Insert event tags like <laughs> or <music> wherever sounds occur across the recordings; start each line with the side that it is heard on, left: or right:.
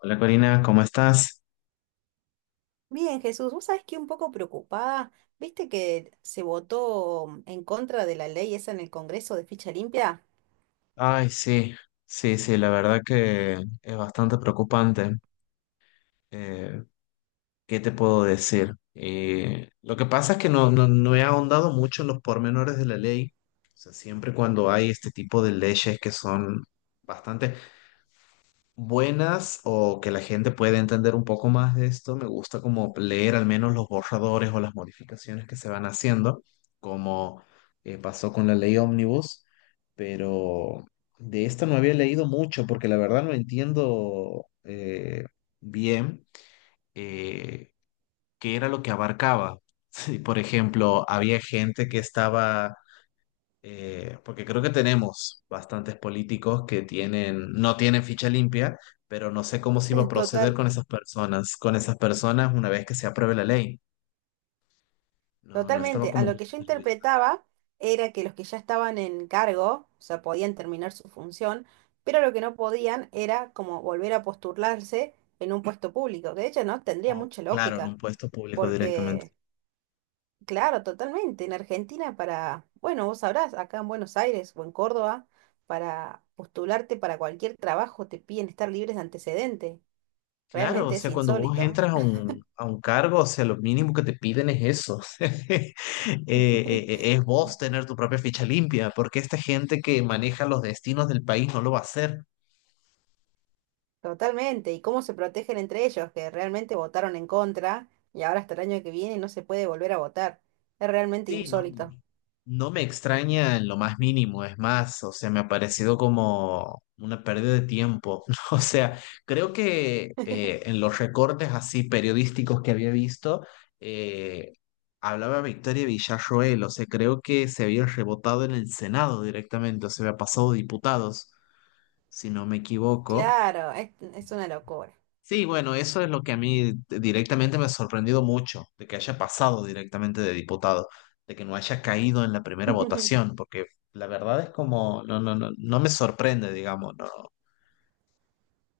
left: Hola Corina, ¿cómo estás?
right: Bien, Jesús, vos sabés que un poco preocupada, viste que se votó en contra de la ley esa en el Congreso de ficha limpia.
left: Ay, sí, sí, sí, la verdad que es bastante preocupante. Eh, ¿Qué te puedo decir? Lo que pasa es que no he ahondado mucho en los pormenores de la ley. O sea, siempre cuando hay este tipo de leyes que son bastante... buenas o que la gente pueda entender un poco más de esto, me gusta como leer al menos los borradores o las modificaciones que se van haciendo, como pasó con la ley Omnibus, pero de esta no había leído mucho porque la verdad no entiendo bien eh, qué era lo que abarcaba. <laughs> Sí, por ejemplo, había gente que estaba porque creo que tenemos bastantes políticos que tienen, no tienen ficha limpia, pero no sé cómo se iba a
right: <laughs>
left: proceder
right: Total,
left: con esas personas una vez que se apruebe la ley. No, no estaba
right: totalmente. A
left: como
right: lo
left: muy
right: que yo
left: interiorizado.
right: interpretaba era que los que ya estaban en cargo, o sea, podían terminar su función, pero lo que no podían era como volver a postularse en un puesto público, que de hecho no tendría
left: O,
right: mucha
left: claro, en
right: lógica,
left: un puesto público directamente.
right: porque claro, totalmente. En Argentina para, bueno, vos sabrás, acá en Buenos Aires o en Córdoba, para postularte para cualquier trabajo te piden estar libres de antecedente.
left: Claro, o
right: Realmente es
left: sea, cuando vos
right: insólito.
left: entras a un cargo, o sea, lo mínimo que te piden es eso. <laughs>
right: <laughs>
left: Es vos tener tu propia ficha limpia, porque esta gente que maneja los destinos del país no lo va a hacer.
right: Totalmente. ¿Y cómo se protegen entre ellos que realmente votaron en contra y ahora hasta el año que viene no se puede volver a votar? Es realmente
left: Sí, no,
right: insólito.
left: no me extraña en lo más mínimo, es más, o sea, me ha parecido como una pérdida de tiempo. <laughs> O sea, creo que
right: <laughs>
left: en los recortes así periodísticos que había visto, eh, hablaba Victoria Villarroel, o sea, creo que se había rebotado en el Senado directamente, o sea, había pasado diputados, si no me equivoco.
right: Claro, es una locura.
left: Sí, bueno, eso es lo que a mí directamente me ha sorprendido mucho, de que haya pasado directamente de diputado, de que no haya caído en la primera
right: <laughs>
left: votación, porque la verdad es como, no me sorprende, digamos, no,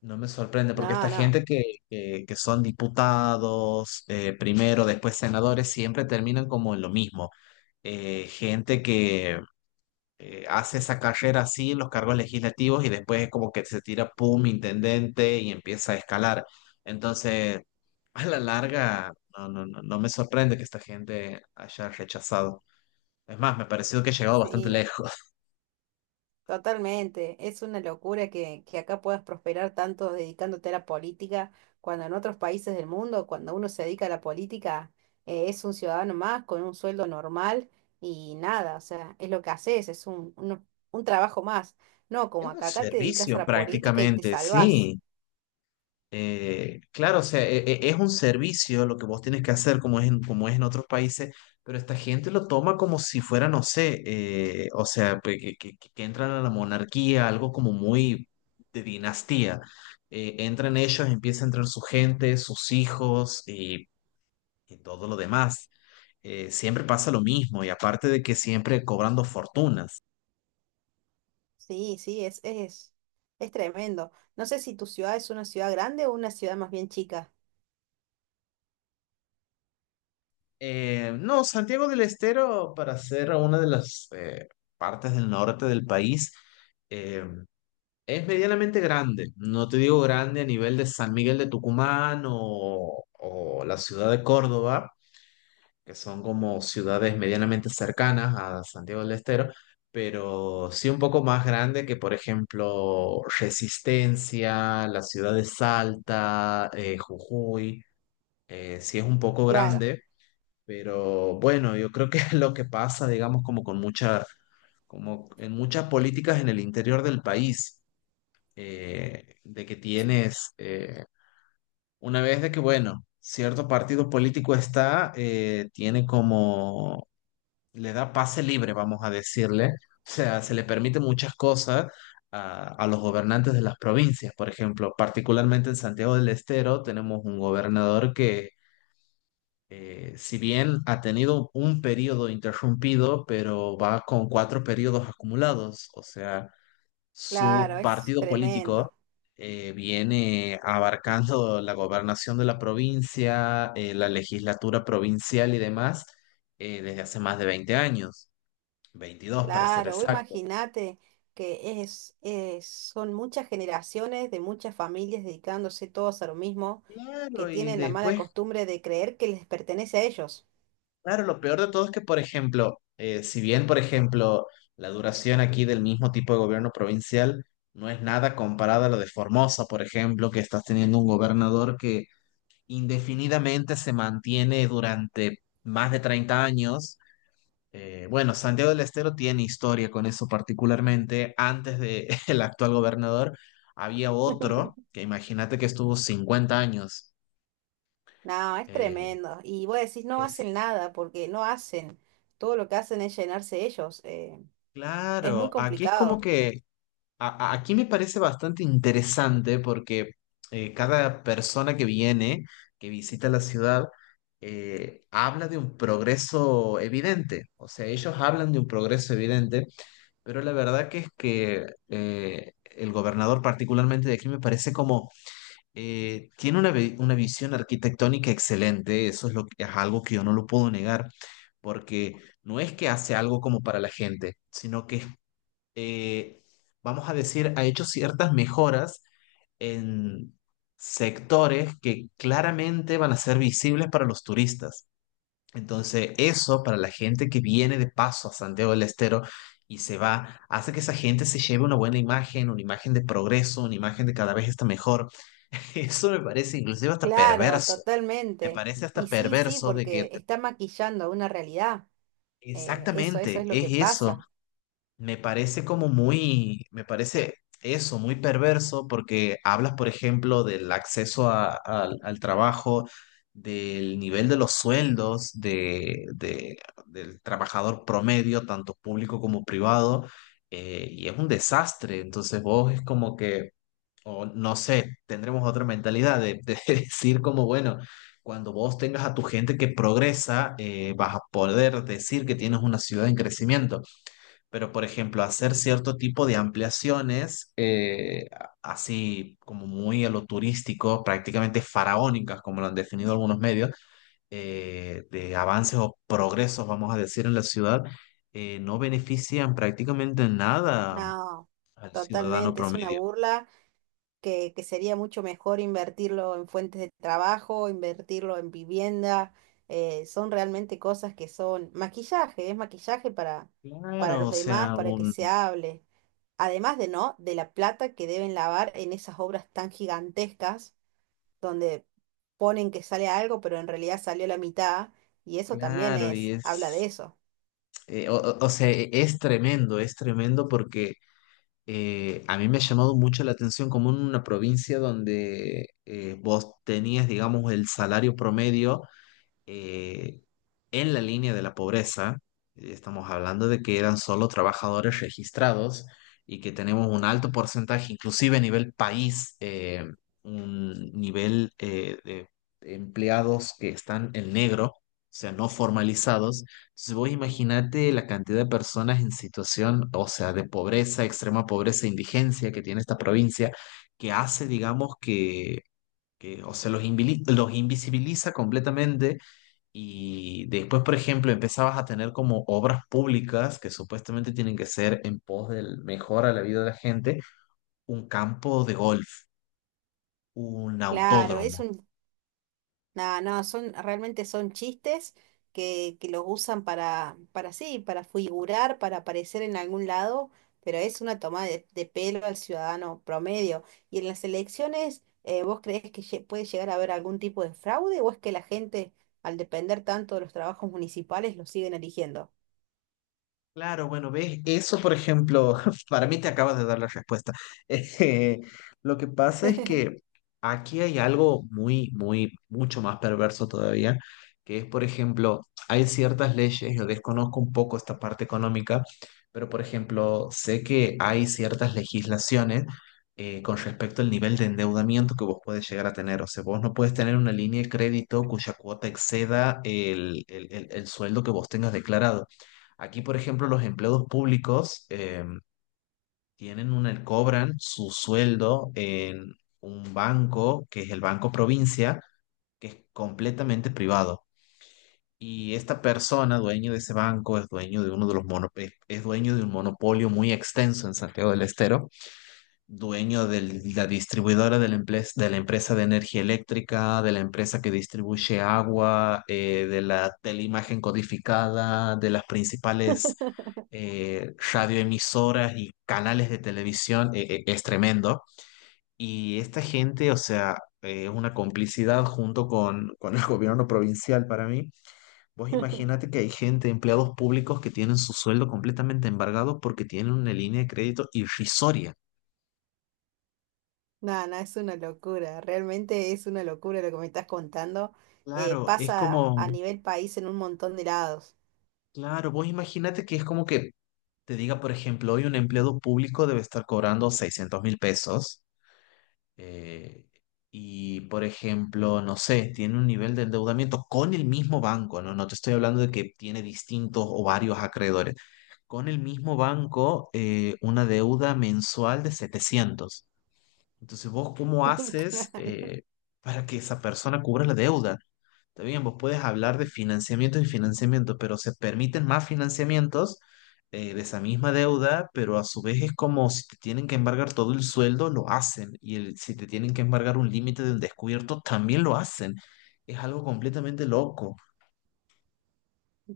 left: no me sorprende, porque esta
right: No, no,
left: gente que son diputados, primero, después senadores, siempre terminan como en lo mismo. Gente que hace esa carrera así en los cargos legislativos y después es como que se tira, pum, intendente y empieza a escalar. Entonces, a la larga, no me sorprende que esta gente haya rechazado. Es más, me ha parecido que ha llegado bastante
right: sí.
left: lejos. <laughs>
right: Totalmente, es una locura que acá puedas prosperar tanto dedicándote a la política, cuando en otros países del mundo, cuando uno se dedica a la política, es un ciudadano más con un sueldo normal y nada, o sea, es lo que haces, es un trabajo más. No,
left: Es
right: como
left: un
right: acá, acá te dedicas a
left: servicio
right: la política y te
left: prácticamente,
right: salvás.
left: sí. Claro, o sea, es un servicio lo que vos tienes que hacer como es en otros países, pero esta gente lo toma como si fuera, no sé, o sea, que, que entran a la monarquía, algo como muy de dinastía. Entran ellos, empieza a entrar su gente, sus hijos y todo lo demás. Siempre pasa lo mismo y aparte de que siempre cobrando fortunas.
right: Sí, sí, es tremendo. No sé si tu ciudad es una ciudad grande o una ciudad más bien chica.
left: No, Santiago del Estero, para ser una de las partes del norte del país, eh, es medianamente grande. No te digo grande a nivel de San Miguel de Tucumán o la ciudad de Córdoba, que son como ciudades medianamente cercanas a Santiago del Estero, pero sí un poco más grande que, por ejemplo, Resistencia, la ciudad de Salta, Jujuy. Sí es un poco
right: Claro,
left: grande pero bueno, yo creo que <laughs> lo que pasa, digamos, como con mucha, como en muchas políticas en el interior del país, de que tienes, una vez de que, bueno, cierto partido político está, tiene como, le da pase libre, vamos a decirle, o sea, se le permite muchas cosas a los gobernantes de las provincias, por ejemplo, particularmente en Santiago del Estero tenemos un gobernador que si bien ha tenido un periodo interrumpido, pero va con cuatro periodos acumulados, o sea,
right: claro,
left: su
right: es
left: partido político
right: tremendo.
left: viene abarcando <laughs> la gobernación de la provincia, la legislatura provincial y demás desde hace más de 20 años, 22 para ser
right: Claro, vos
left: exacto.
right: imagínate que son muchas generaciones de muchas familias dedicándose todos a lo mismo, que
left: Claro, y
right: tienen la mala
left: después.
right: costumbre de creer que les pertenece a ellos.
left: Claro, lo peor de todo es que, por ejemplo, si bien, por ejemplo, la duración aquí del mismo tipo de gobierno provincial no es nada comparada a lo de Formosa, por ejemplo, que estás teniendo un gobernador que indefinidamente se mantiene durante más de 30 años. Bueno, Santiago del Estero tiene historia con eso particularmente. Antes de <laughs> el actual gobernador había otro que imagínate que estuvo 50 años.
right: No, es
left: Eh,
right: tremendo. Y vos decís, no hacen
left: es
right: nada, porque no hacen. Todo lo que hacen es llenarse ellos. Es muy
left: Claro, aquí es como
right: complicado.
left: que aquí me parece bastante interesante porque cada persona que viene, que visita la ciudad, habla de un progreso evidente. O sea, ellos hablan de un progreso evidente, pero la verdad que es que el gobernador particularmente de aquí me parece como tiene una, una visión arquitectónica excelente. Eso es, lo, es algo que yo no lo puedo negar, porque no es que hace algo como para la gente, sino que es eh, vamos a decir, ha hecho ciertas mejoras en sectores que claramente van a ser visibles para los turistas. Entonces, eso para la gente que viene de paso a Santiago del Estero y se va, hace que esa gente se lleve una buena imagen, una imagen de progreso, una imagen de cada vez está mejor. <laughs> Eso me parece inclusive hasta
right: Claro,
left: perverso. Me
right: totalmente.
left: parece hasta
right: Y sí, sí,
left: perverso de que
right: porque está maquillando una realidad. Eso, eso
left: exactamente
right: es lo que
left: es eso.
right: pasa.
left: Me parece como muy, me parece eso, muy perverso, porque hablas, por ejemplo, del acceso al trabajo, del nivel de los sueldos del trabajador promedio, tanto público como privado, y es un desastre. Entonces vos es como que, o no sé, tendremos otra mentalidad de <laughs> decir como, bueno, cuando vos tengas a tu gente que progresa, vas a poder decir que tienes una ciudad en crecimiento. Pero, por ejemplo, hacer cierto tipo de ampliaciones, así como muy a lo turístico, prácticamente faraónicas, como lo han definido algunos medios, de avances o progresos, vamos a decir, en la ciudad, no benefician prácticamente en nada
right: No,
left: al ciudadano
right: totalmente, es una
left: promedio.
right: burla, que sería mucho mejor invertirlo en fuentes de trabajo, invertirlo en vivienda, son realmente cosas que son maquillaje, es maquillaje para
left: Claro,
right: los
left: o
right: demás,
left: sea,
right: para que se hable. Además de no, de la plata que deben lavar en esas obras tan gigantescas, donde ponen que sale algo, pero en realidad salió la mitad, y eso también
left: claro, y
right: es, habla de
left: es,
right: eso.
left: o sea, es tremendo porque a mí me ha llamado mucho la atención como en una provincia donde vos tenías, digamos, el salario promedio eh, en la línea de la pobreza, estamos hablando de que eran solo trabajadores registrados y que tenemos un alto porcentaje, inclusive a nivel país, un nivel de empleados que están en negro, o sea, no formalizados. Entonces vos imaginate la cantidad de personas en situación, o sea, de pobreza, extrema pobreza, indigencia que tiene esta provincia, que hace, digamos, que, o sea, los los invisibiliza completamente y después, por ejemplo, empezabas a tener como obras públicas que supuestamente tienen que ser en pos del mejor a la vida de la gente, un campo de golf, un
right: Claro,
left: autódromo.
right: es un... No, no, son, realmente son chistes que los usan para sí, para figurar, para aparecer en algún lado, pero es una toma de pelo al ciudadano promedio. ¿Y en las elecciones, vos creés que puede llegar a haber algún tipo de fraude o es que la gente, al depender tanto de los trabajos municipales, los siguen eligiendo?
left: Claro, bueno, ves, eso por ejemplo, <laughs> para mí te acabas de dar la respuesta. <laughs> Eh, lo que pasa es que aquí hay algo muy, muy, mucho más perverso todavía, que es, por ejemplo, hay ciertas leyes, yo desconozco un poco esta parte económica, pero por ejemplo, sé que hay ciertas legislaciones con respecto al nivel de endeudamiento que vos puedes llegar a tener. O sea, vos no puedes tener una línea de crédito cuya cuota exceda el el sueldo que vos tengas declarado. Aquí, por ejemplo, los empleados públicos tienen una, cobran su sueldo en un banco, que es el Banco Provincia, que es completamente privado. Y esta persona, dueño de ese banco, es dueño de uno de los es dueño de un monopolio muy extenso en Santiago del Estero, dueño de la distribuidora de la, de la empresa de energía eléctrica, de la empresa que distribuye agua, de la teleimagen codificada, de las principales
right: <laughs>
left: radioemisoras y canales de televisión, es tremendo. Y esta gente, o sea, es una complicidad junto con el <laughs> gobierno provincial para mí. Vos imaginate que hay gente, empleados públicos, que tienen su sueldo completamente embargado porque tienen una línea de crédito irrisoria.
right: No, no, es una locura, realmente es una locura lo que me estás contando.
left: Claro, es
right: Pasa a
left: como,
right: nivel país en un montón de lados.
left: claro, vos imagínate que es como que te diga, por ejemplo, hoy un empleado público debe estar cobrando $600.000 eh, y, por ejemplo, no sé, tiene un nivel de endeudamiento con el mismo banco, ¿no? No te estoy hablando de que tiene distintos o varios acreedores. Con el mismo banco, una deuda mensual de setecientos. Entonces, ¿vos cómo haces
right: <laughs>
left: para que esa persona cubra la deuda? Está bien, vos puedes hablar de financiamiento y financiamiento, pero se permiten más financiamientos de esa misma deuda, pero a su vez es como si te tienen que embargar todo el sueldo, lo hacen. Y si te tienen que embargar un límite de un descubierto, también lo hacen. Es algo completamente loco.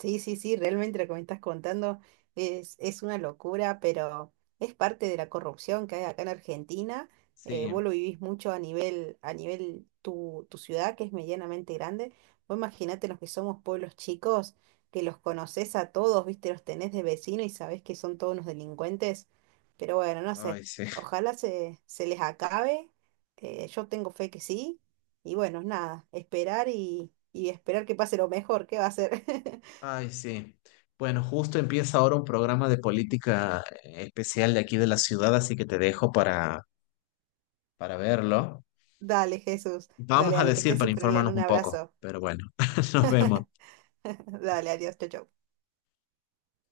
right: Sí, sí, sí, realmente lo que me estás contando es una locura, pero es parte de la corrupción que hay acá en Argentina. Vos
left: Sí,
right: lo vivís mucho a nivel tu ciudad, que es medianamente grande. Vos imaginate los que somos pueblos chicos, que los conocés a todos, viste, los tenés de vecino y sabés que son todos unos delincuentes. Pero bueno, no sé,
left: ay, sí, <laughs>
right: ojalá se les acabe. Yo tengo fe que sí. Y bueno, nada, esperar y esperar que pase lo mejor, ¿qué va a ser? <laughs>
left: ay, sí. Bueno, justo empieza ahora un programa de política especial de aquí de la ciudad, así que te dejo para verlo.
right: Dale, Jesús. Dale,
left: Vamos a
right: dale, que
left: decir
right: estés
left: para
right: súper bien.
left: informarnos
right: Un
left: un poco,
right: abrazo.
left: pero bueno, <laughs> nos vemos.
right: <laughs> Dale, adiós, chau, chau.